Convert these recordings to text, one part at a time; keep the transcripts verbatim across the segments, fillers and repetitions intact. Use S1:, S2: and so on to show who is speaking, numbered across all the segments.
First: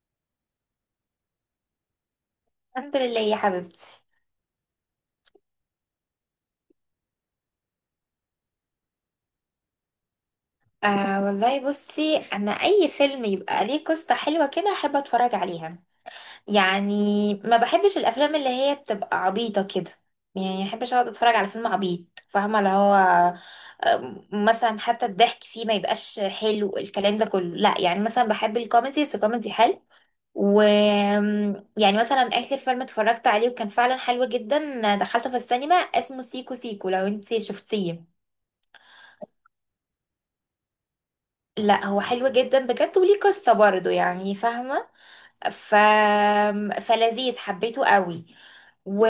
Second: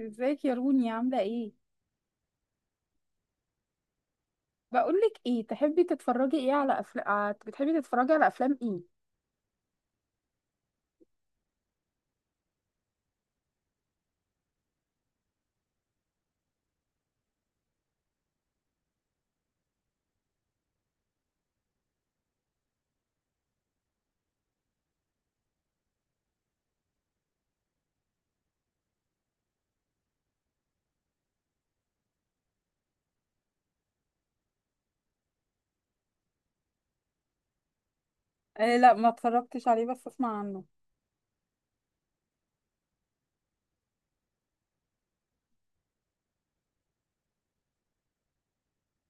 S1: ازيك يا روني؟ عاملة ايه؟
S2: الحمد لله يا حبيبتي.
S1: بقولك ايه، تحبي تتفرجي ايه؟ على افلام بتحبي تتفرجي على افلام ايه؟
S2: آه والله، بصي انا اي فيلم يبقى ليه قصة حلوة كده احب اتفرج عليها يعني. ما بحبش الافلام اللي هي بتبقى عبيطة كده، يعني ما بحبش اقعد اتفرج على فيلم عبيط، فاهمة؟ اللي هو آه، مثلا حتى الضحك فيه ما يبقاش حلو، الكلام ده كله لا، يعني مثلا بحب الكوميدي بس كوميدي حلو. و يعني مثلا اخر فيلم اتفرجت عليه وكان فعلا حلو جدا، دخلته في السينما، اسمه سيكو سيكو، لو انت شفتيه.
S1: آه لا، ما اتفرجتش عليه، بس اسمع عنه.
S2: لا هو حلو جدا بجد، وليه قصة برضه يعني، فاهمة؟ ف... فلذيذ، حبيته قوي. و...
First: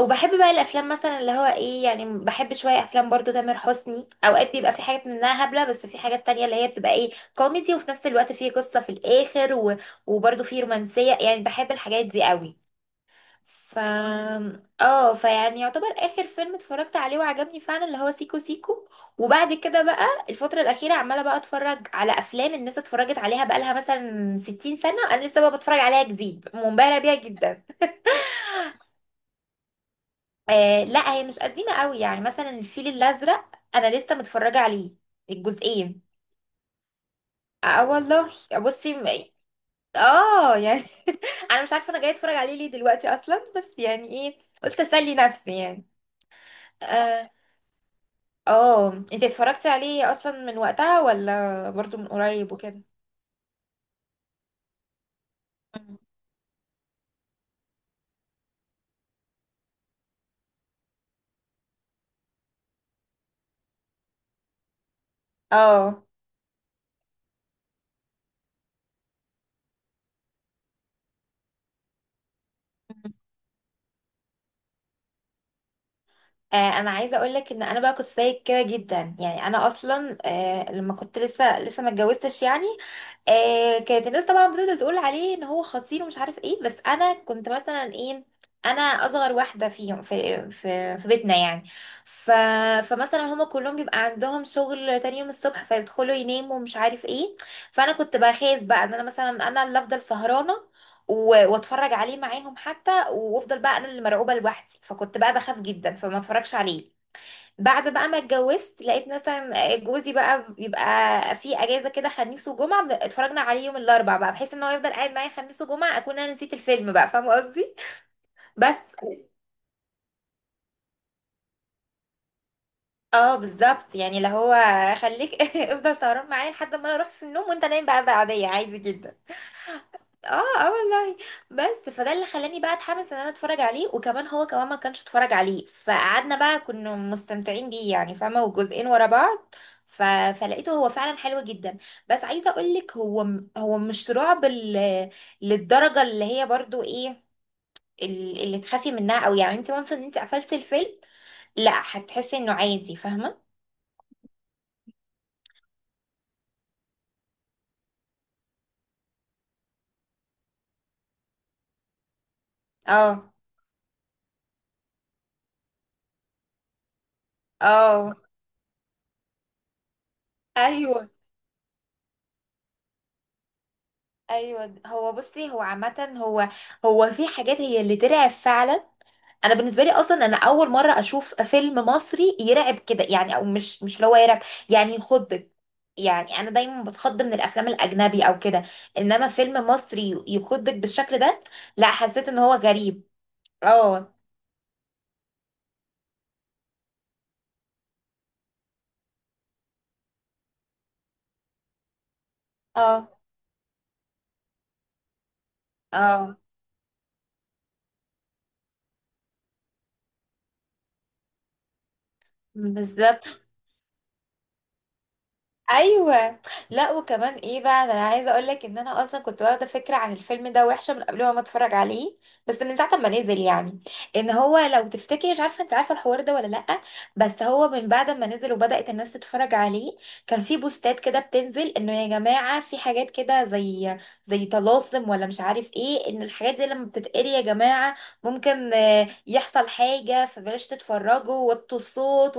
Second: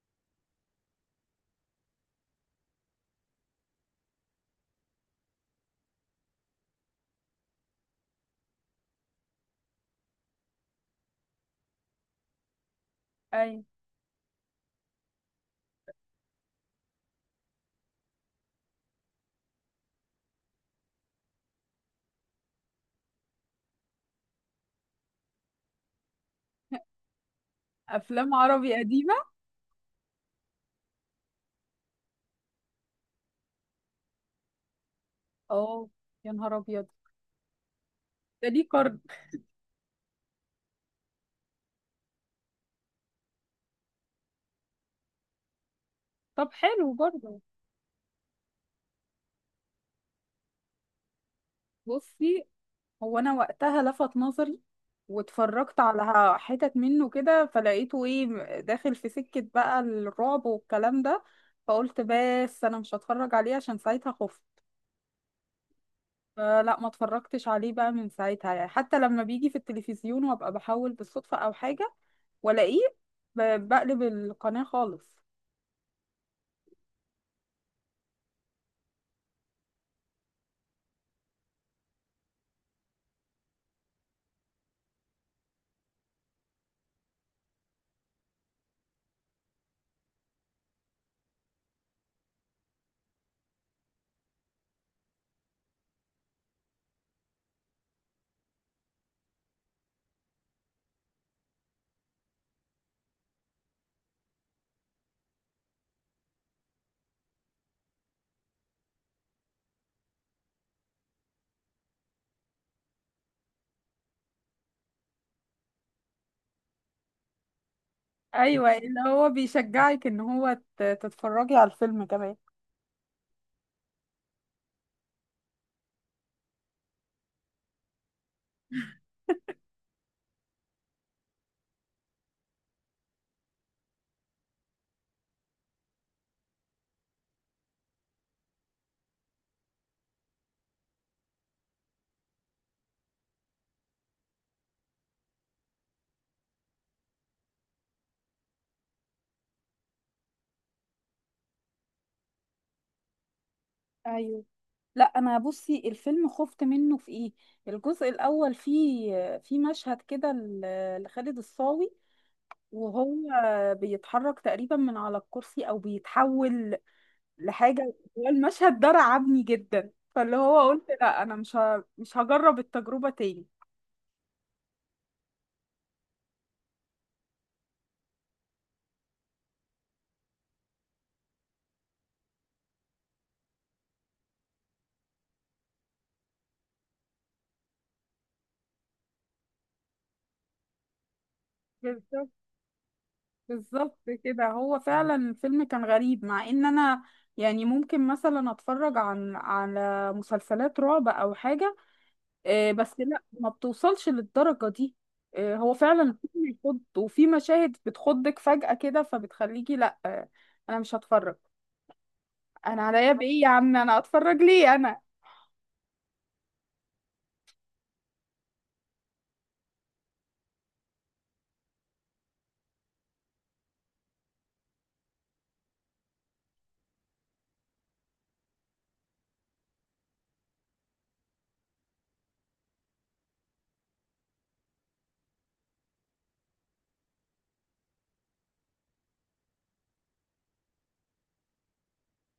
S2: وبحب بقى الافلام مثلا اللي هو ايه، يعني بحب شوية افلام برضو تامر حسني، اوقات بيبقى في حاجات منها هبلة بس في حاجات تانية اللي هي بتبقى ايه، كوميدي وفي نفس الوقت فيه قصة في الاخر، و... وبرضو فيه رومانسية، يعني بحب الحاجات دي قوي.
S1: اي.
S2: ف اه فيعني يعتبر اخر فيلم اتفرجت عليه وعجبني فعلا اللي هو سيكو سيكو. وبعد كده بقى الفترة الأخيرة عمالة بقى اتفرج على أفلام الناس اتفرجت عليها بقالها مثلا ستين سنة، أنا لسه بقى بتفرج عليها جديد، منبهرة بيها جدا.
S1: افلام عربي قديمة.
S2: آه لا، هي مش قديمة قوي، يعني مثلا الفيل الأزرق أنا لسه متفرجة عليه
S1: اه.
S2: الجزئين.
S1: يا نهار ابيض،
S2: اه والله.
S1: ده ليه
S2: بصي
S1: قرن.
S2: م- اه يعني، انا مش عارفه انا جايه اتفرج عليه ليه دلوقتي اصلا، بس يعني ايه، قلت اسلي نفسي يعني.
S1: طب حلو
S2: آه،
S1: برضه.
S2: اه انت اتفرجتي عليه اصلا من وقتها ولا برضو من
S1: بصي،
S2: قريب وكده؟
S1: هو انا وقتها لفت نظري واتفرجت
S2: مم.
S1: على حتت منه كده، فلقيته ايه، داخل في سكة بقى الرعب والكلام ده، فقلت بس انا مش هتفرج عليه عشان ساعتها خفت.
S2: اه.
S1: فلا، ما اتفرجتش عليه بقى من ساعتها، يعني حتى لما بيجي في التلفزيون وابقى بحاول بالصدفة او حاجة والاقيه، ب- بقلب القناة خالص.
S2: آه، انا عايزه اقول لك ان انا بقى كنت زيك كده جدا، يعني انا اصلا آه، لما كنت لسه لسه ما اتجوزتش يعني، آه، كانت الناس طبعا بتفضل تقول عليه ان هو خطير ومش عارف ايه، بس انا كنت مثلا ايه، انا اصغر واحده فيهم في في في بيتنا يعني. ف فمثلا هما كلهم بيبقى عندهم شغل تاني يوم الصبح فيدخلوا يناموا ومش عارف ايه، فانا كنت بخاف بقى ان انا مثلا انا اللي افضل سهرانه و- واتفرج عليه معاهم حتى، وافضل بقى انا اللي مرعوبه لوحدي، فكنت بقى بخاف جدا فما اتفرجش عليه. بعد بقى ما اتجوزت لقيت مثلا جوزي بقى بيبقى في اجازه كده خميس وجمعه، بن- اتفرجنا عليه يوم الاربع بقى، بحيث ان هو يفضل قاعد معايا خميس وجمعه اكون انا نسيت الفيلم بقى، فاهمه قصدي؟
S1: ايوه
S2: بس.
S1: اللي هو بيشجعك ان هو ت- تتفرجي على الفيلم كمان.
S2: اه بالظبط، يعني اللي هو خليك افضل سهران معايا لحد ما انا اروح في النوم، وانت نايم بقى بعديه عادي جدا. اه اه والله. بس فده اللي خلاني بقى اتحمس ان انا اتفرج عليه، وكمان هو كمان ما كانش اتفرج عليه، فقعدنا بقى كنا مستمتعين بيه يعني، فاهمه؟ وجزئين ورا بعض. ف... فلقيته هو فعلا حلو جدا. بس عايزه اقول لك هو م- هو مش رعب ال... للدرجه اللي هي برضو ايه، ال- اللي تخافي منها او يعني انت وانس ان انت قفلتي الفيلم، لا هتحسي انه عادي فاهمه.
S1: ايوه، لا انا بصي الفيلم خفت منه في ايه، الجزء الاول فيه، في مشهد كده ل- لخالد الصاوي، وهو
S2: اه.
S1: بيتحرك تقريبا من على الكرسي او بيتحول لحاجه،
S2: اه
S1: هو المشهد ده رعبني جدا، فاللي هو قلت
S2: ايوه.
S1: لا انا مش ه... مش هجرب التجربه تاني.
S2: ايوه هو بصي هو عامه هو، هو في حاجات هي اللي ترعب فعلا. انا بالنسبه لي اصلا انا اول مره اشوف فيلم مصري يرعب كده، يعني او مش مش اللي هو يرعب، يعني يخضك، يعني انا دايما بتخض من الافلام الاجنبي او كده، انما فيلم مصري يخضك بالشكل ده، لا
S1: بالظبط،
S2: حسيت ان هو غريب.
S1: بالظبط
S2: اه.
S1: كده، هو فعلا الفيلم كان غريب، مع ان انا يعني ممكن مثلا اتفرج عن على مسلسلات رعب او حاجه، آه، بس
S2: اه
S1: لا ما بتوصلش للدرجة دي. آه، هو فعلا
S2: اه
S1: الفيلم يخض، وفي مشاهد بتخضك فجأة كده، فبتخليكي لا آه، انا مش هتفرج. انا عليا بايه
S2: بالظبط.
S1: يا عم، انا اتفرج ليه انا؟
S2: ايوه. لا وكمان ايه بقى ده، انا عايزه اقول لك ان انا اصلا كنت واخده فكره عن الفيلم ده وحشه من قبل ما اتفرج عليه، بس من ساعه ما نزل يعني، ان هو لو تفتكري، مش عارفه انت عارفه الحوار ده ولا لا، بس هو من بعد ما نزل وبدات الناس تتفرج عليه كان في بوستات كده بتنزل انه يا جماعه في حاجات كده زي زي طلاسم ولا مش عارف ايه، ان الحاجات دي لما بتتقري يا جماعه ممكن آه، يحصل حاجه فبلاش تتفرجوا وطوا الصوت.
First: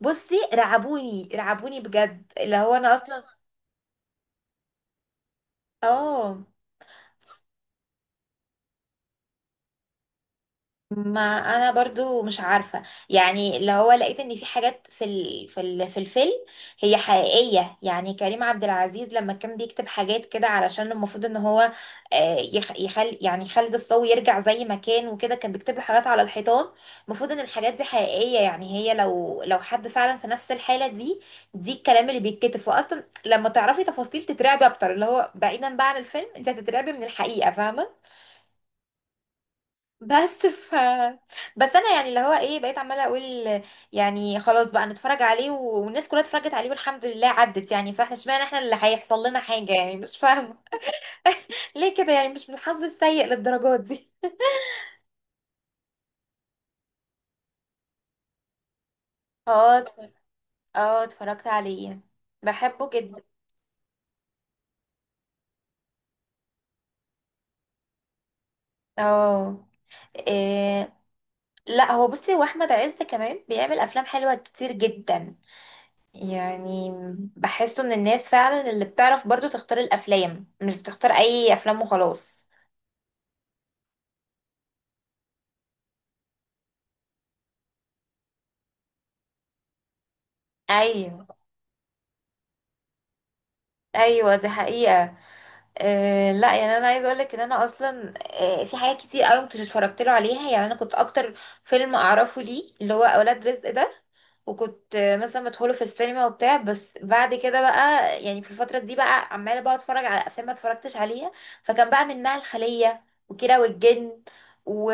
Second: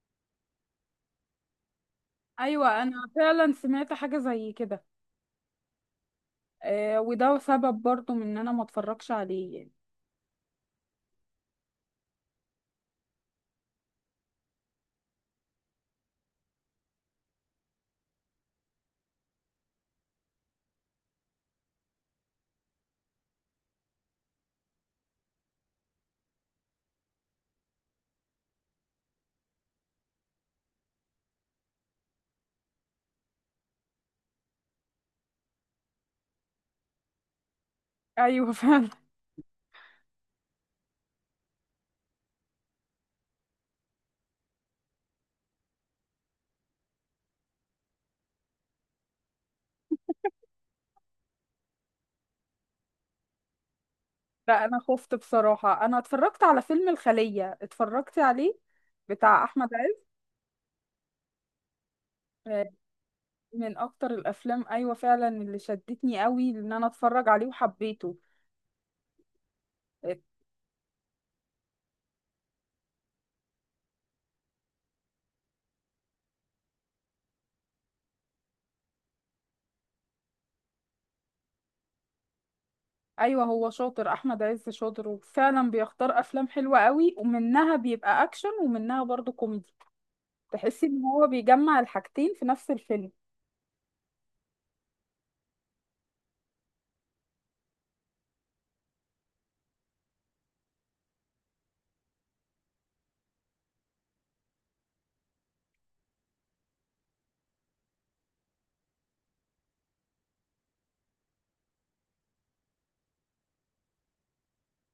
S2: بصي رعبوني رعبوني بجد اللي هو
S1: ايوه انا
S2: انا اصلا.
S1: فعلا سمعت حاجة زي كده،
S2: اه.
S1: آه، وده سبب برضو من ان انا ما اتفرجش عليه يعني.
S2: ما انا برضو مش عارفه، يعني اللي هو لقيت ان في حاجات في ال... في ال... في الفيلم هي حقيقيه، يعني كريم عبد العزيز لما كان بيكتب حاجات كده علشان المفروض ان هو آه، يخ... يخل يعني خالد الصاوي يرجع زي ما كان، وكده كان بيكتب له حاجات على الحيطان، المفروض ان الحاجات دي حقيقيه، يعني هي لو لو حد فعلا في نفس الحاله دي، دي الكلام اللي بيتكتب، فاصلا لما تعرفي تفاصيل تترعبي اكتر، اللي هو بعيدا بقى عن الفيلم انت هتترعبي من الحقيقه فاهمه.
S1: ايوه فعلا.
S2: بس ف بس انا يعني اللي هو ايه بقيت عماله اقول، يعني خلاص بقى نتفرج عليه، و- والناس كلها اتفرجت عليه والحمد لله عدت يعني، فاحنا اشمعنى احنا اللي هيحصل لنا حاجه يعني؟ مش فاهمه ليه كده يعني؟ مش من الحظ السيء للدرجات دي.
S1: لا انا خفت بصراحة، انا اتفرجت على فيلم الخلية، اتفرجت عليه، بتاع احمد
S2: اه
S1: عز.
S2: اتفر- اه اتفرجت عليه،
S1: آه،
S2: بحبه جدا.
S1: من اكتر الافلام، ايوه فعلا اللي شدتني قوي ان انا اتفرج عليه وحبيته.
S2: اه
S1: آه،
S2: إيه... لا هو بصي هو احمد عز كمان بيعمل افلام حلوه كتير جدا، يعني بحسه من الناس فعلا اللي بتعرف برضو تختار الافلام، مش بتختار اي افلام وخلاص.
S1: ايوه هو شاطر، احمد عز شاطر، وفعلا بيختار افلام حلوه قوي، ومنها بيبقى اكشن ومنها برضو كوميدي. تحسي ان هو
S2: ايوه.
S1: بيجمع الحاجتين في نفس الفيلم.
S2: ايوه دي حقيقة. أه لا يعني انا عايزه اقول لك ان انا اصلا أه في حاجات كتير قوي كنت اتفرجت له عليها، يعني انا كنت اكتر فيلم اعرفه ليه اللي هو اولاد رزق ده، وكنت آه، مثلا مدخله في السينما وبتاع، بس بعد كده بقى يعني في الفتره دي بقى عماله بقى اتفرج على افلام ما اتفرجتش عليها، فكان بقى منها الخليه وكيرة والجن و...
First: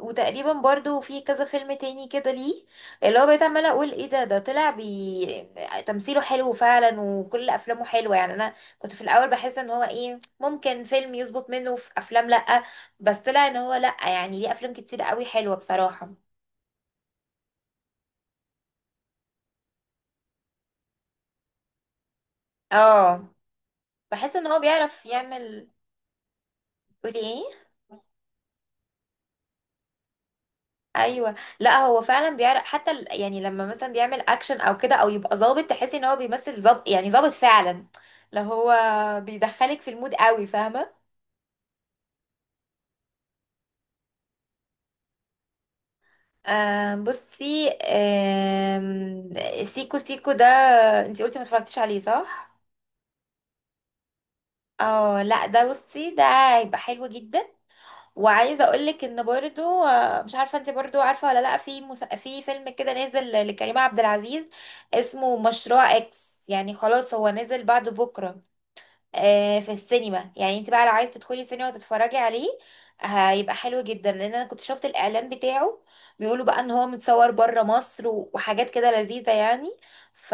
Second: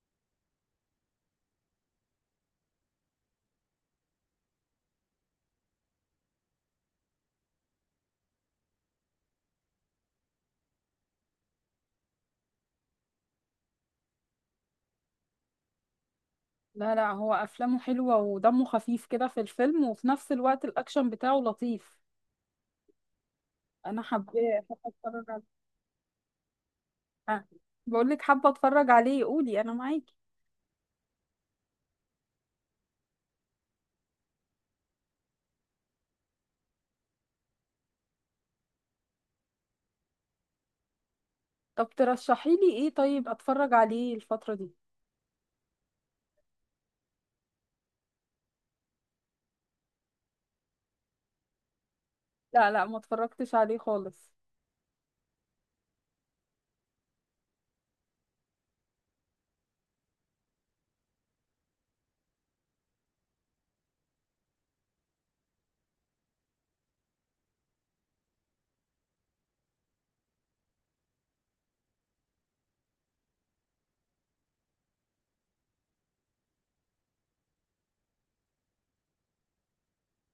S2: وتقريبا برضو في كذا فيلم تاني كده ليه اللي هو بقيت عماله اقول ايه ده، ده طلع بي... تمثيله حلو فعلا وكل افلامه حلوه، يعني انا كنت في الاول بحس ان هو ايه ممكن فيلم يظبط منه في افلام لأ، بس طلع ان هو لأ، يعني ليه افلام كتير قوي حلوة بصراحة.
S1: لا لا، هو افلامه حلوه ودمه خفيف كده في الفيلم، وفي نفس الوقت الاكشن بتاعه لطيف.
S2: اه.
S1: انا حابه،
S2: بحس ان هو
S1: حابه
S2: بيعرف
S1: اتفرج عليه.
S2: يعمل. قولي
S1: آه.
S2: ايه.
S1: بقول لك حابه اتفرج عليه، قولي انا معاكي.
S2: ايوه لا هو فعلا بيعرف حتى ال- يعني لما مثلا بيعمل اكشن او كده، او يبقى ظابط تحسي ان هو بيمثل ظابط يعني ظابط فعلا، لو هو بيدخلك في المود قوي فاهمه.
S1: طب ترشحي لي ايه طيب اتفرج عليه الفتره دي؟
S2: آه بصي آم، سيكو سيكو ده، انتي قلتي ما اتفرجتيش عليه صح؟
S1: لا لا، ما اتفرجتش عليه خالص.
S2: اه لا ده بصي ده هيبقى حلو جدا. وعايزه اقول لك ان برضو آه، مش عارفه انت برضو عارفه ولا لا، في مس... في فيلم كده نازل لكريم عبد العزيز اسمه مشروع اكس، يعني خلاص هو نازل بعد بكره آه، في السينما، يعني انت بقى لو عايزه تدخلي السينما وتتفرجي عليه هيبقى حلو جدا، لان انا كنت شفت الاعلان بتاعه بيقولوا بقى ان هو متصور بره مصر و- وحاجات كده لذيذه يعني. ف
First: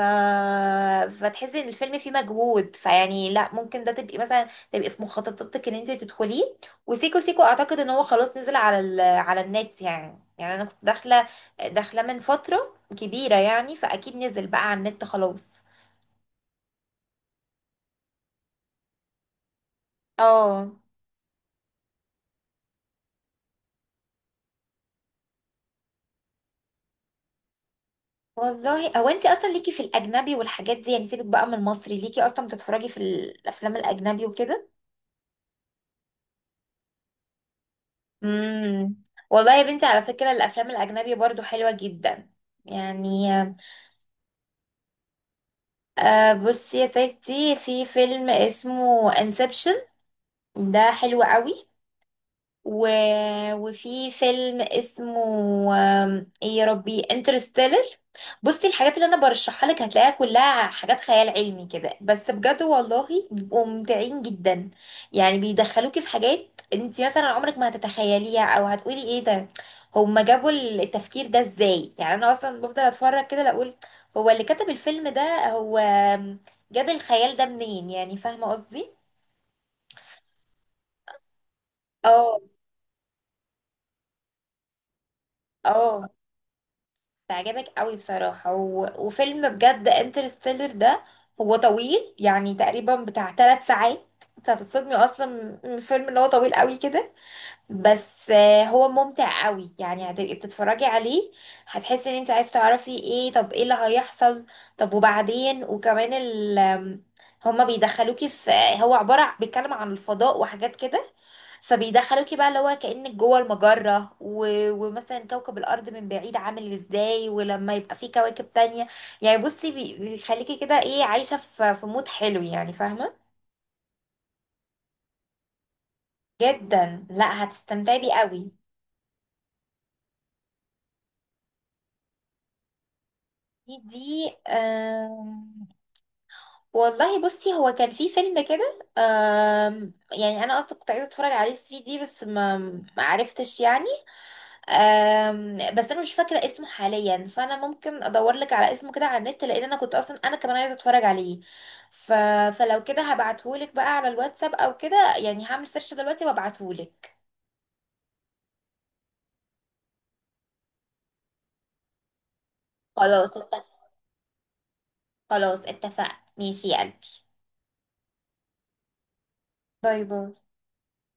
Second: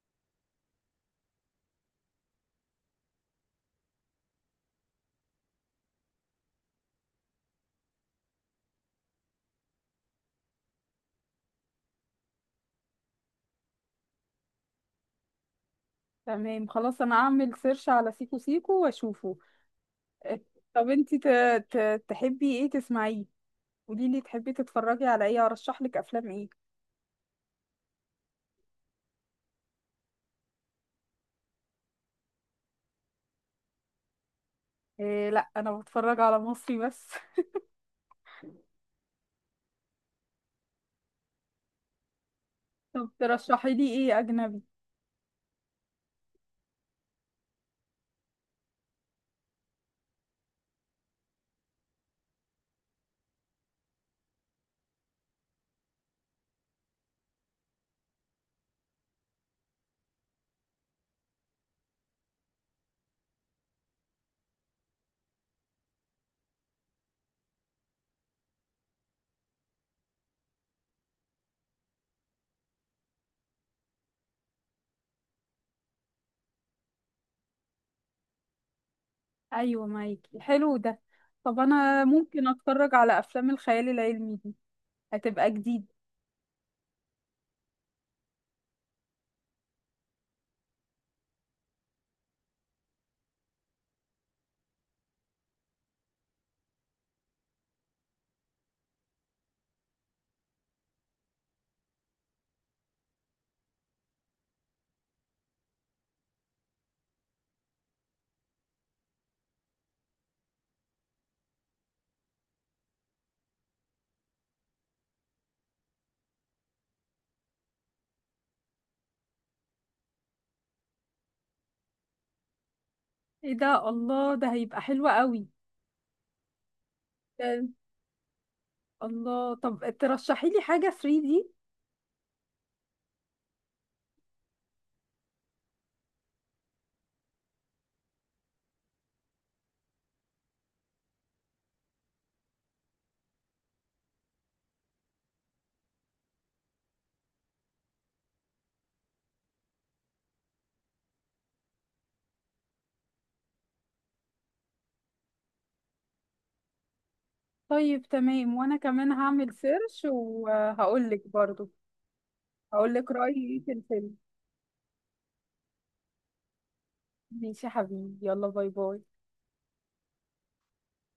S2: فتحسي ان الفيلم فيه مجهود، فيعني لا ممكن ده تبقي مثلا تبقي في مخططاتك ان انت تدخليه. وسيكو سيكو اعتقد ان هو خلاص نزل على ال... على النت يعني، يعني انا كنت داخله داخله من فتره كبيره يعني، فاكيد نزل بقى على النت خلاص.
S1: تمام، خلاص انا اعمل سيرش على سيكو سيكو واشوفه.
S2: اه
S1: طب انتي ت... ت... تحبي ايه تسمعيه؟ قولي لي تحبي تتفرجي على ايه، ارشح لك افلام ايه؟
S2: والله. هو انت اصلا ليكي في الاجنبي والحاجات دي، يعني سيبك بقى من المصري ليكي اصلا بتتفرجي في الافلام الاجنبي وكده.
S1: إيه، لا انا بتفرج على مصري بس.
S2: امم والله يا بنتي على فكره الافلام الاجنبي برضو حلوه جدا
S1: طب
S2: يعني.
S1: ترشحي لي ايه اجنبي؟
S2: آه بصي يا ستي، في فيلم اسمه انسبشن ده حلو قوي، و... وفي فيلم اسمه آم، ايه يا ربي انترستيلر. بصي الحاجات اللي انا برشحها لك هتلاقيها كلها حاجات خيال علمي كده بس بجد والله بيبقوا ممتعين جدا، يعني بيدخلوكي في حاجات انت مثلا عمرك ما هتتخيليها، او هتقولي ايه ده، هما جابوا التفكير ده ازاي؟ يعني انا اصلا بفضل اتفرج كده لا اقول هو اللي كتب الفيلم ده هو جاب الخيال ده منين يعني، فاهمه قصدي؟
S1: ايوه معاكي، حلو ده. طب انا
S2: اه.
S1: ممكن اتفرج على افلام الخيال العلمي دي؟ هتبقى جديد.
S2: اه تعجبك قوي بصراحة، و... وفيلم بجد انترستيلر ده هو طويل، يعني تقريبا بتاع ثلاث ساعات، انت هتتصدمي اصلا من الفيلم ان هو طويل قوي كده. بس آه، هو ممتع قوي، يعني هتبقي بتتفرجي عليه هتحسي ان انت عايز تعرفي ايه، طب ايه اللي هيحصل، طب وبعدين، وكمان ال آم، هما بيدخلوكي في، هو عبارة بيتكلم عن الفضاء وحاجات كده، فبيدخلوكي بقى اللي هو كأنك جوه المجرة و... ومثلا كوكب الأرض من بعيد عامل ازاي، ولما يبقى فيه كواكب تانية، يعني بصي بي- بيخليكي كده ايه عايشة في في مود حلو يعني فاهمة.
S1: ايه ده، الله، ده هيبقى حلو قوي.
S2: جدا لا
S1: ده-
S2: هتستمتعي بيه قوي.
S1: الله، طب ترشحي لي حاجة ثري دي.
S2: دي دي والله بصي هو كان في فيلم كده آم، يعني انا اصلا كنت عايزه اتفرج عليه ثري دي، بس ما ما عرفتش يعني آم، بس انا مش فاكره اسمه حاليا، فانا ممكن ادور لك على اسمه كده على النت، لان انا كنت اصلا انا كمان عايزه اتفرج عليه، ف... فلو كده هبعتهولك بقى على الواتساب او كده يعني، هعمل سيرش دلوقتي وابعتهولك.
S1: طيب تمام، وانا كمان هعمل سيرش وهقول لك برضو، هقول لك
S2: خلاص
S1: رأيي ايه في
S2: اتفق.
S1: الفيلم.
S2: خلاص اتفقنا، ماشي يا قلبي.
S1: ماشي يا حبيبي، يلا باي باي.
S2: باي باي.